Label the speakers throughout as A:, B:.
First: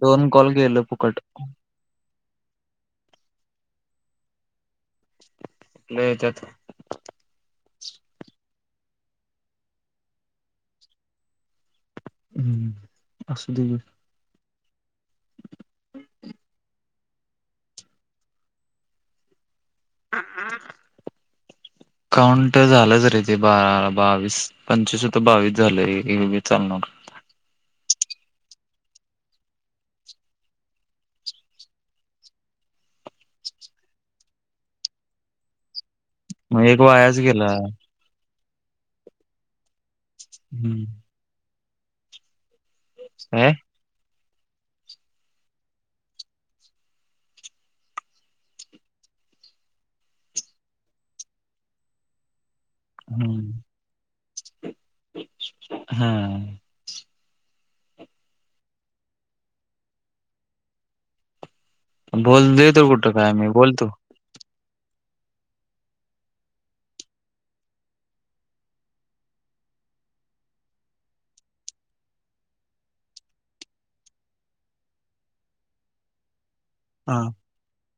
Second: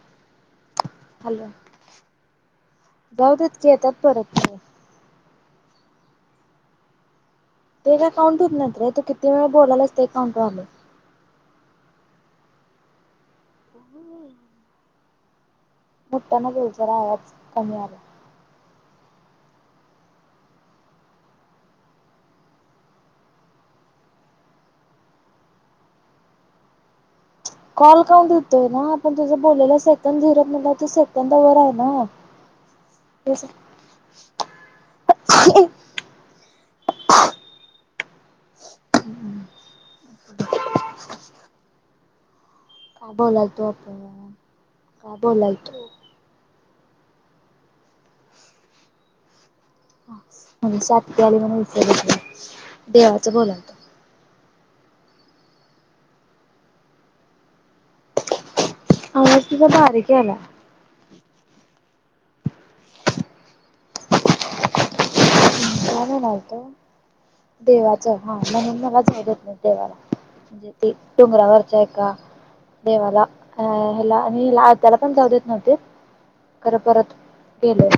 A: दोन कॉल गेलं फुकट.
B: जाऊद्यात की येतात परत.
A: कुठलं येत्यात?
B: ते काय काउंट होत नाहीत रे तू किती वेळ बोलालायस ते काउंट व्हायलय.
A: हम्म असुदे बोल.
B: मोठयान बोल जरा आवाज कमी यालाय.
A: [unintelligible] काउंट झालंच रे ते बा बावीस पंचवीस तर बावीस झालं हे घे चालणार.
B: कॉल काउंट हुतोय ना पण तुझं बोललेला सेकंद झाल्यात म्हणल्यावर तू सेकंद वर आहे ना. [unintelligible]
A: म एक वायाच गेला.
B: [inaudible]
A: हम्म काय
B: [unintelligible] म्हणजे साती आली म्हण विचर देवाचं
A: हम्म
B: बोलावत.
A: हा
B: आवाज [unintelligible] बारीक यायला.
A: बोल देतो कुठं काय मी बोलतो.
B: काय म्हणालतो. देवाच हा म्हणून मला जाऊ देत नाही देवाला. म्हणजे ते डोंगरावरच्या एका. देवाला, अ हला आणि त्याला पण जाऊ देत नव्हते. खरं परत
A: हा
B: गेलो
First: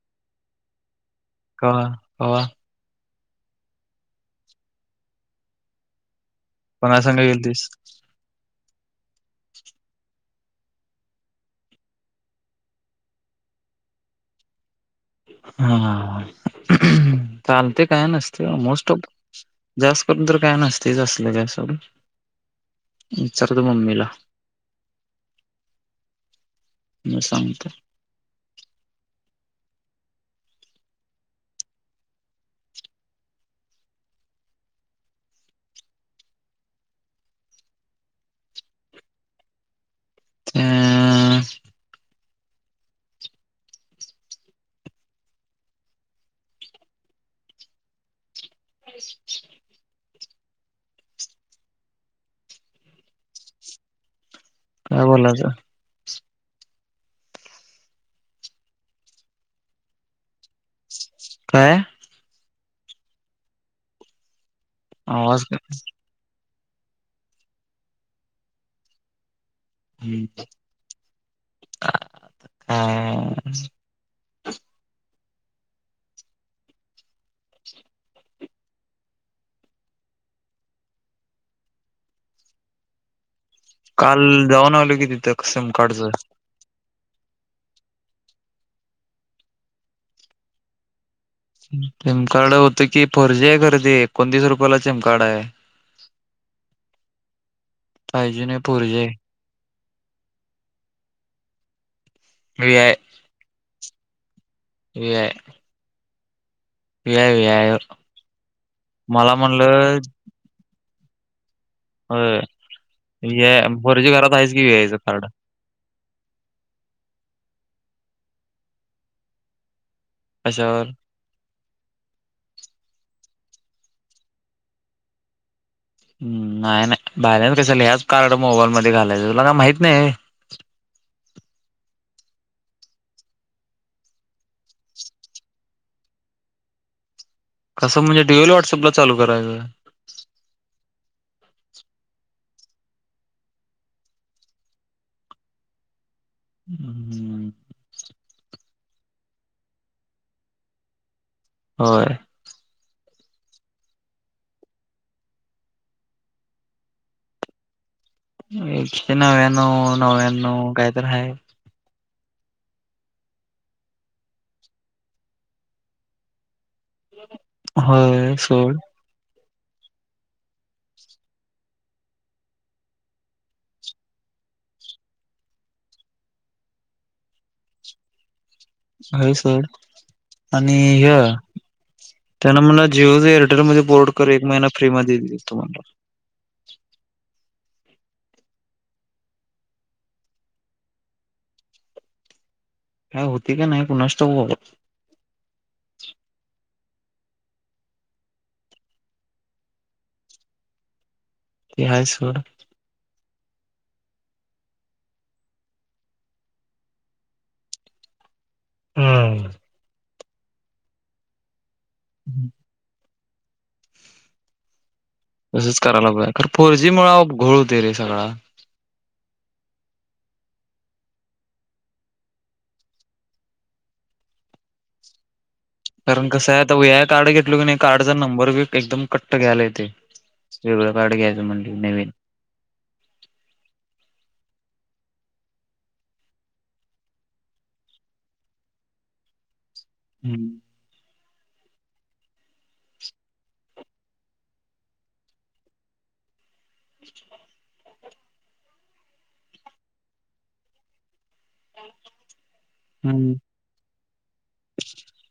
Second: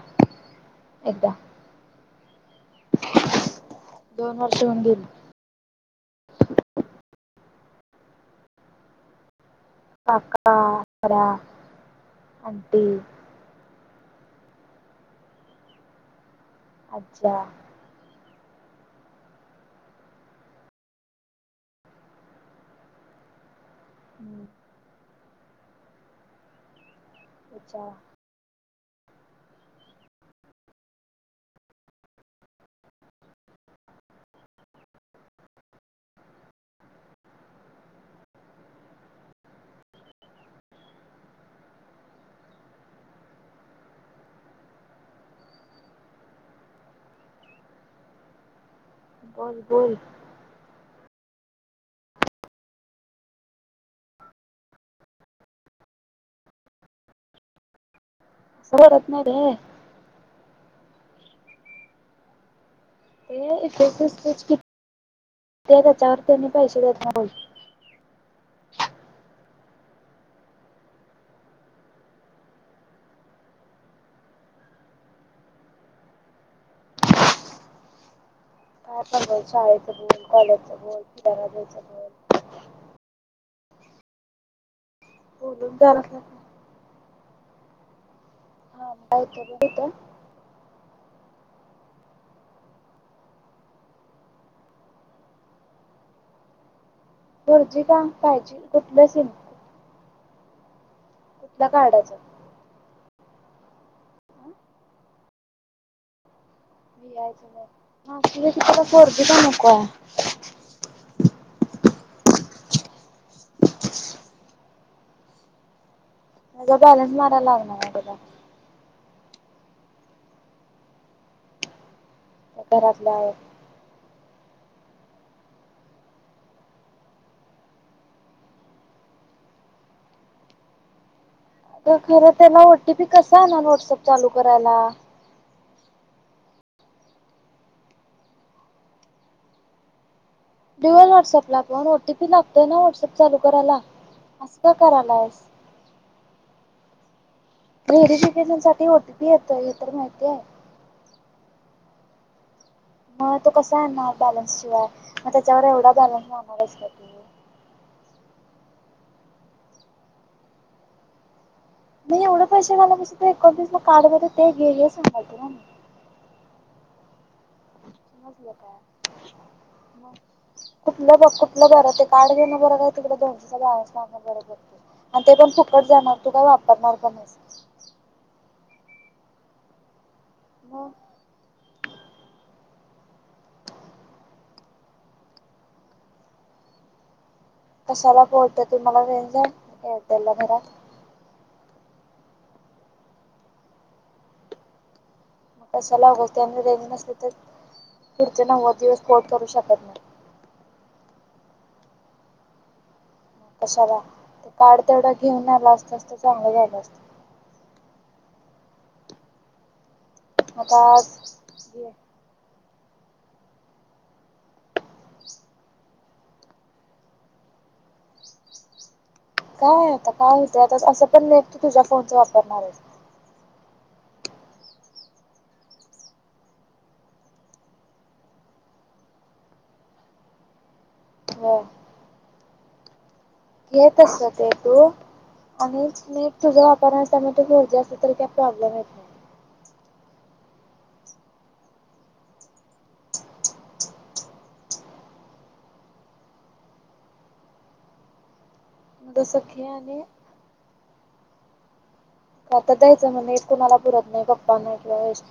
B: एकदा.
A: कवा कवा.
B: दोन वर्ष होऊन गेली.
A: कोना संग गेलतीस? [inaudible]
B: काका, अरा, आंटी.
A: हम्म
B: आज्या.
A: चालते काय नसते मोस्ट ऑफ जास्त करून तर काय नसतेच असले काही साडू. विचारतो मम्मीला.
B: ह्
A: म सांगत.
B: अच्छा
A: ह्म्म्म [inaudible]
B: ब बोल.
A: काय बोलयच.
B: घोरत नाही रे.
A: अ काय? आवाज
B: [unintelligible]
A: हम्म हा
B: काय पण बोल शाळेचं बोल, कॉलेजचं बोलेच, तुझ्या घरच बोल.
A: काल जाऊन आलो कि तीथं सम
B: बोलून जायला
A: काढचं.
B: लागलं हा आहे कि नि तिथ.
A: सिम कार्ड होत की, फोर जी आहे कारे ते कोणतीस रुपयाला सिम कार्ड आहे. [inaudible]
B: फोरजी का
A: फाय जी
B: फायजी
A: नाही फोर जी
B: कुठल
A: आहे
B: सिम? कुठला ल काडायच.
A: एआय. एआय
B: ऐ आय च. फोरजी
A: मला
B: पण नको हाय.
A: म्हणलं हो या फोरजी घरात आहेच की एआयच कार्ड.
B: त्याला बॅलन्स मारायला लावणार त्याला.
A: कशावर.
B: घरातल्यावर.
A: हम नाही नाही बँलन्स कशाला ह्याच कार्ड मोबाईल मध्ये घालायचं तुला का माहित नाही.
B: तर खरं त्यांना ओटीपी कस आणेल व्हॉटसअप चालू करायला?
A: कस म्हणजे डिएल व्हटसअप ला चालू करायंच.
B: डल व्हॉट्सअप ला पण ओ टीपी लागतोय ना व्हॉट्सअप चालू करायला असं का करायलायस.
A: हम्म हम्
B: व्हेरिफिकेशन साठी ओटी पी येत हे तर माहितीय.
A: होय
B: मग तो कसा येणार बॅलन्स शिवाय मग त्याच्यावर एवढा बॅलन्स मारणारच.
A: एके नव्या्व नव्याण्णव काहीतरी आहे.
B: मी एवढं पैसे घाला पेक्षा एकोणतीस ला कार्ड भेटते ते घे हे सांगते ना मी
A: होय
B: समजलं काय
A: सोड
B: मग कुठलं ब कुठलं बरं ते कार्ड घेणं बरं काय तिकडे दोनशे बार बरोर. आणि ते पण फुकट जाणार तू का वापरणार पण नाही.
A: हाय सर आणि
B: मग
A: ह्या. त्यान मला जिओ एअरटेल मध्ये बोर्ड कर एक महिना फ्री मध्ये दि तुम्हाला
B: कशाला बोलतो तुम्हाला रेंज नाही एअरटेल ला घराात.
A: काय होती का नाही कुणास ठाउक
B: तलाग त्यां त्यां नसते तर फिरते नवव दिवस कोट करू शकत नाही.
A: ति हाय सर
B: मग कशाला ते कार्ड तेवढा घेऊन आला असतास तर चांगलं झालं असत.
A: हम्म
B: हताज घ
A: [inaudible] तसंच करायला पाहे खर फोर जी मुळं अप घोळ होतोय रे सगळा.
B: काय आहे आता काय होेतय आता असं पण नेट तू तुझ्या फोनच वापरणार आहेस.
A: कारण कसं आहे आता वया कार्ड घेतलो की नाही कार्डचा नंबर बी एकदम कट्ट घ्यायला येतय. वेगळं काढ घ्यायचं
B: होय
A: म्हणजे नवीन
B: येत असते तू आणि म तुझा वापर घरजे अस त काय प्रॉब्लेम येत.
A: हम्म
B: द सखी आणि
A: रिकाम
B: आता द्यायचं म्हणल की कुणाला पुरत नाही गप्पा नाही किंवा यश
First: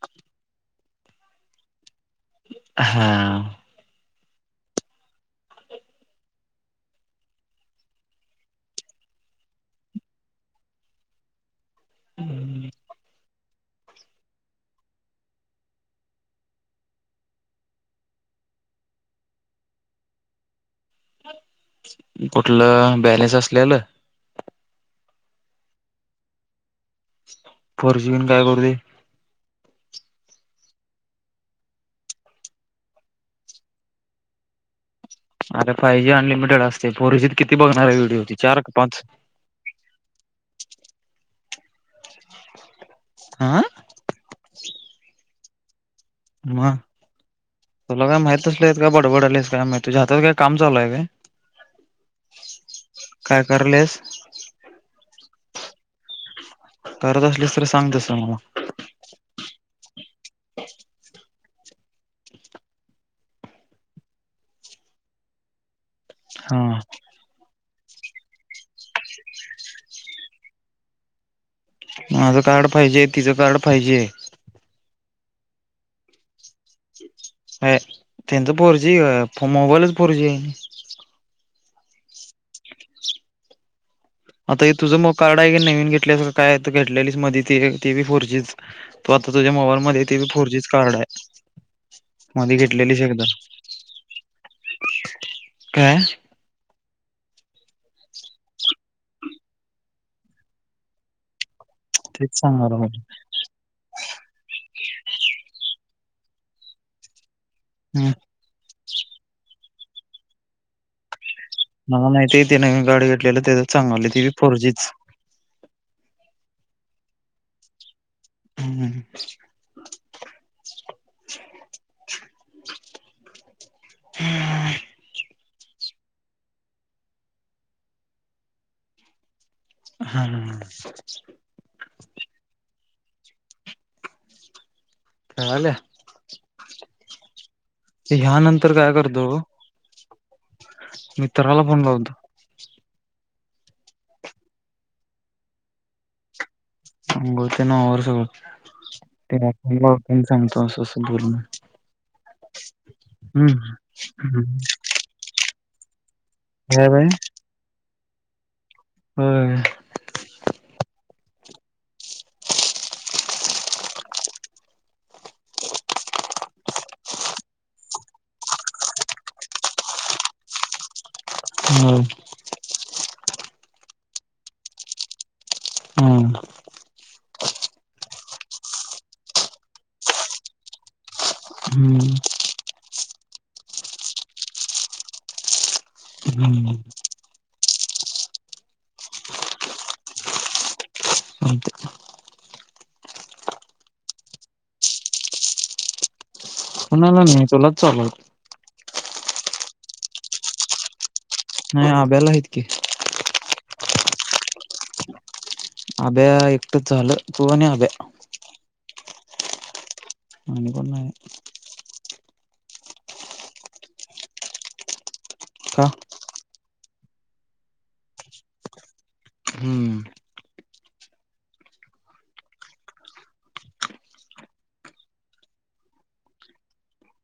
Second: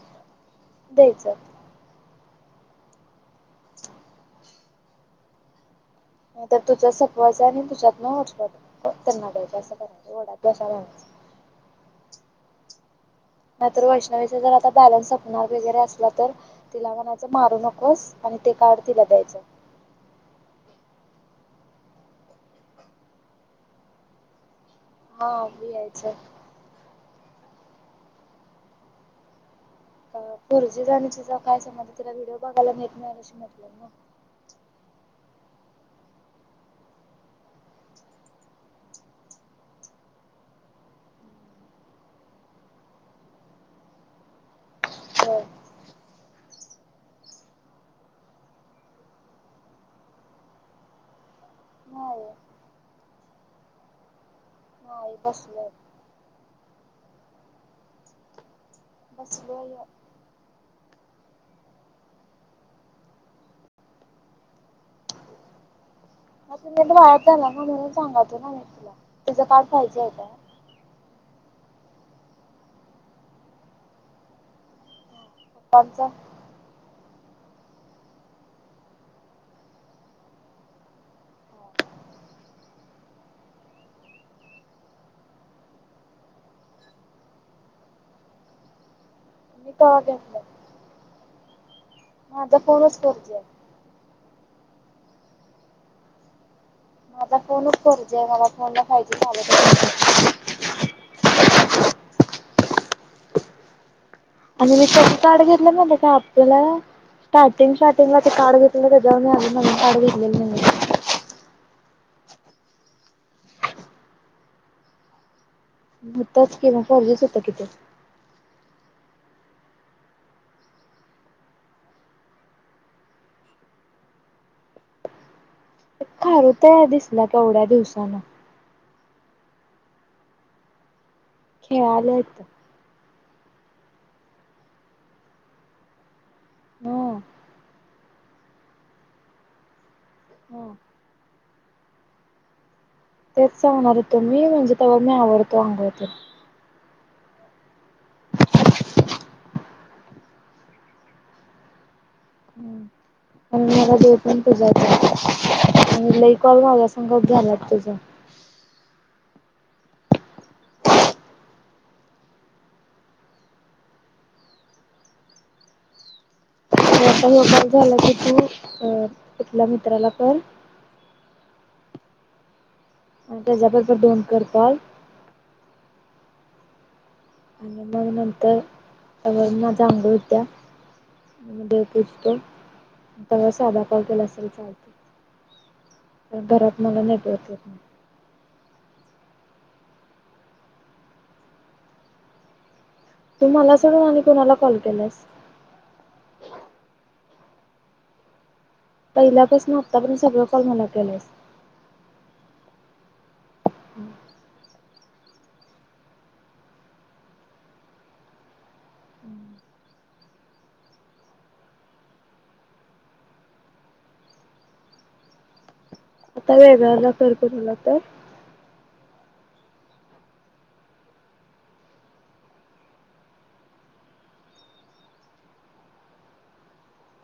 B: द्यायचं.
A: हा.
B: नाही तर तुझं सपवायचं आणि तुझ्यात न हॉटस्पॉट [unintelligible] त्यांना द्यायच असं करायच वडाच्या [unintelligible]
A: हम्म.
B: नाहीतर वैष्णवीचा जर आता बॅलन्स सपणार वगैरे असला तर तिला म्हणायचं मारू नकोस आणि ते कार्ड तिला द्यायचं.
A: कुठलं? बॅलेन्स असलेलं.
B: हो मी यायचं आहे.
A: फोर जी घिऊन काय करू ते?
B: अ फोर जी चा आणि तुझा काय संबंध तिला व्हिडिओ बघायला नेट नाहीत अशी म्हटलेल ना.
A: अरे फाय जी अनलिमिटेड असते, फोर जीत किती बघणार आहे व्हिडिओ ती चार का पाच? ह.
B: हय.
A: म तुला काय माहीत असलंयत का बडबडायलीस काय माहित तुझ्या हातात काय काम चालु आहे काय?
B: नाहीये.
A: काय करलेस? [inaudible]
B: आई बसले.
A: करत असलीस तर सांग त्या समोर.
B: व्हय. म तु
A: हा
B: नीट वायात झाला ना म्हणून सांगायचो ना मी तुला तुझं काय पाहिजे आहे काय?
A: माझं कार्ड पाहिजे, तिचं कार्ड पाहिजे
B: कोणचा.
A: हाये तेंचा फोर जी अ फ मोबाईलच फोर जी आहे. आता हे तुझं मग कार्ड आहे की नवीन घेतलय का काय घेतलेलीस मधी ते ते बी फोर जीच. तू आता तुझ्या
B: मी
A: मोबाईल
B: कवा
A: मध्ये ते बी
B: घेतलं
A: फोर जीच कार्ड आहे मध्ये
B: माझा फोनच
A: घेतलेलीस
B: फोर
A: एकदा.
B: जी आहे
A: काय?
B: माझा फोनच फोर जी आहे मला फोन ला फाय जी चालतच
A: तेच सांगालो मी.
B: आणि मी त्याच कार्ड घेतलं म्हणे का आपल्याला स्टार्टिंग
A: मला
B: शार्टिंगला ते कार्ड घेतलेलं त्याच्यावर मी अजून नवीन कार्ड घेतलेल नाहीये.
A: मला माहिती आहे ते नवीन कार्ड घेतलेल त्याचाच सांगायले ते बी फोर जीच.
B: होतच कि मग फोरजी होते की ते.
A: हम्म, हम्म. [inaudible]
B: खारू ताया दिसल्या केवढ्या दिवसान.
A: ह ह ह.
B: खेळालेय त्या.
A: खेळाल्या.
B: हुं.
A: ह्यानंतर काय करतो.
B: हम्म.
A: मित्राला फोन लावतो.
B: तेच सांगणार होतो मी म्हणजे तेव्हर मी आवरतो अंघोळ ते.
A: अंघोळ तेन आवर सगळं. ते डॅक्टर बी लावतोय न सांगतो असं असं बोलण.
B: हम्म आणि मला देव पण पुजायचय. आणि लई कॉल झाल्या
A: काय बाई
B: संगत झाल्यात तुझा.
A: होय.
B: त्याचा निकाल झाला की तू तिथल्या मित्राला कर
A: हो की.
B: येता जाता दोन कर कॅल
A: हम्म.
B: आणि मग नंतर सगळ्यांना जांभूळ द्या. आणि या
A: हम्म
B: नंतर मला साधा कॅल केला तरी चालेल.
A: हम्म
B: घरात मला नेटवर्क येत नाही.
A: चालतंय
B: तू मला सोडून आणि कोणाला कॉल केलायस?
A: कुणाला नाही तुलाच चालू आहे.
B: पहिल्यापासून आत्तापर्यंत सगळं कॉल मला केलास.
A: नाही आभ्याला आहेत की.
B: [inaudible]
A: आभ्या एकटे झालं तू आणि आभ्या
B: [inaudible]
A: [unintelligible] पण नाही. का?
B: आता वेगळा ला कर कुठला तर
A: हम्म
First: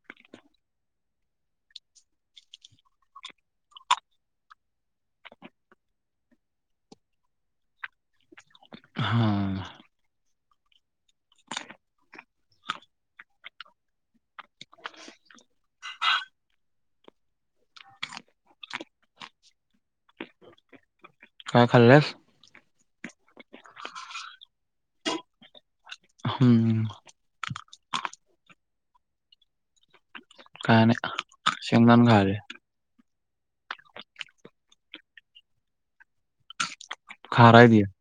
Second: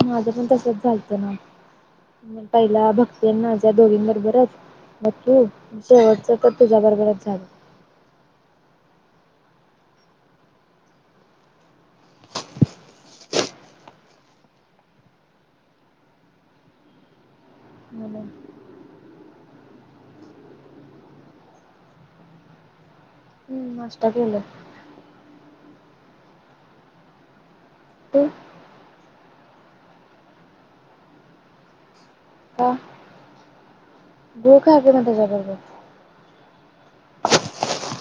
B: माझं पण तसच झालतं ना पहिला भक्ती ना माझ्या दोघीं बरोबरच मग तू शेवटच तर तुझ्या बरोबरच झालं.
A: हा
B: म्हणून
A: काय खाल्ल्यास?
B: हम्म नाष्टा केलाय.
A: हम्म
B: हो
A: काय आणिक? शेंगदाणे खायलोय.
B: हां पुढे काय बोलणं त्याच्या बरोबर
A: हा [unintelligible]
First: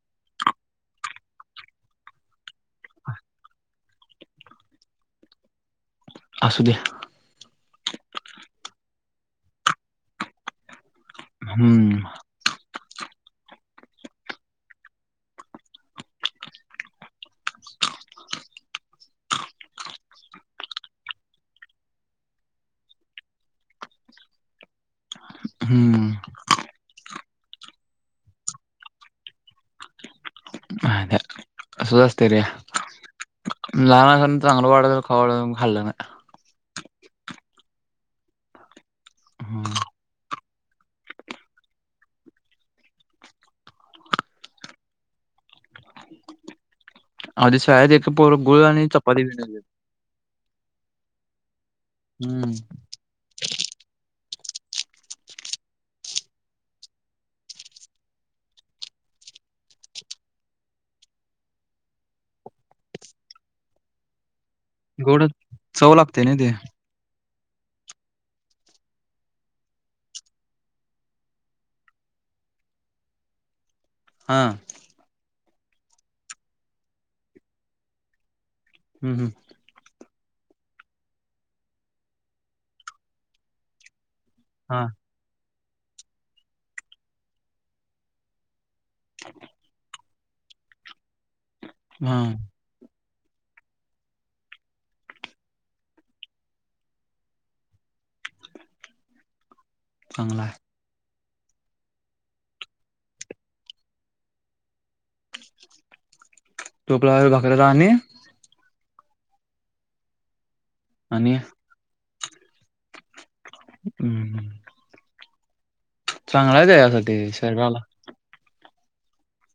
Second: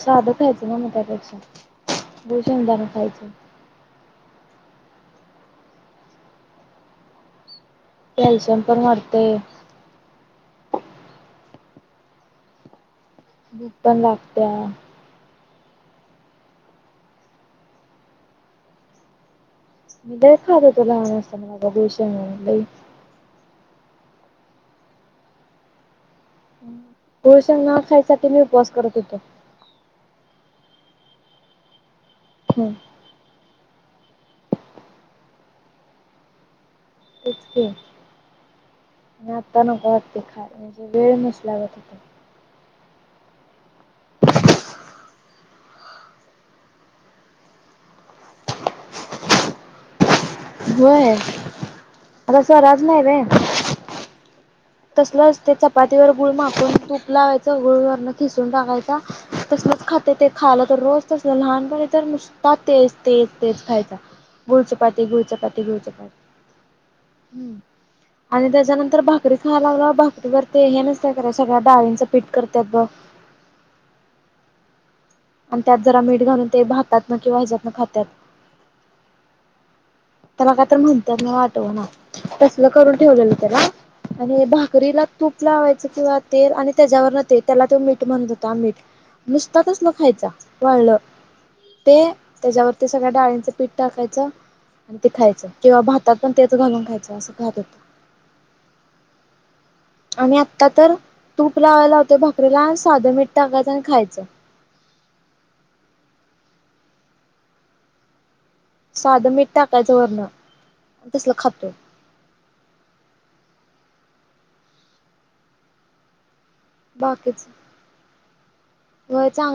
B: साधं खायचं ना त्यापेक्षा गुळ शेंगदाणे खायच.
A: असू द्या
B: कॅल्शियम पण वाढतेय.
A: हम्म
B: भूक पण लागतंय. मी लय खात होतो लहान असताना गुळ शेंगदाणे लय.
A: हम्म
B: गुळ शेंगदाणे खायसाठी मी उपवास करत होतो.
A: [unintelligible] असच असतय रे.
B: हं
A: लहान लहान असताना चांगला वाटायचं म्हणून हा वाटायचं पण खाल्लं नाही.
B: तेच की आता
A: हम्म
B: नको वाटते खायला म्हणजे वेळ नसल्यावर
A: आधी शाळेत एक पोर गुळ आणि चपाती.
B: होय आता
A: हम्म.
B: स्वराज नाही आहे र. तसलच ते चपातीवर गुळ माकून तूप लावायचं गुळ वरून खिसून टाकायचा. तसलंच खाते ते खायला तर रोज तस लहानपणी तर मु पहा तेच तेच खायचा गुळ चपाती
A: गोड
B: गुळ चपाती गुळ
A: चव
B: चपाती.
A: लागते ना ते
B: आणि त्याच्यानंतर भा तरी खायला ते भाकरी बरोबर करतात ते सगळ्या डाळींचे पीठ करतात बघ.
A: हां
B: आणि त्यात जरा मीठ घालून ते भातात ना किंवा ह्याच्यात ना खातात.
A: हम्म हम्म
B: तर मग आ तर म्हणतात ना आठवना तसल करून ठेवलेलं त्याला. आणि
A: हा
B: भाकरीला तूप लावायचं किंवा तेल आणि त्याच्यावर न ते त्याला ते मीठ म्हणत होत मीठ. नुसताच तसलच खायचा वाळलं. ते
A: हा
B: त्याच्यावरती सगळ्या डाळीचं पीठ टाकायचं. आणि ते खायचं किंवा भात पण तेच घालून खायचं असं खात होतं. आणि
A: चांगला आहे.
B: आत्ता तर तूप लावायला होतें भाकरीेला साधं मीठ टाकायचं आणि खायचं.
A: तूप लावायचं भाकरीला आणि
B: साधं मीठ टाकायचं वरण तसलं
A: आणि
B: खातो.
A: हम्म हम्म चांगला आहेच यासाठी
B: बाकीच
A: शरीराला.
B: होय चांग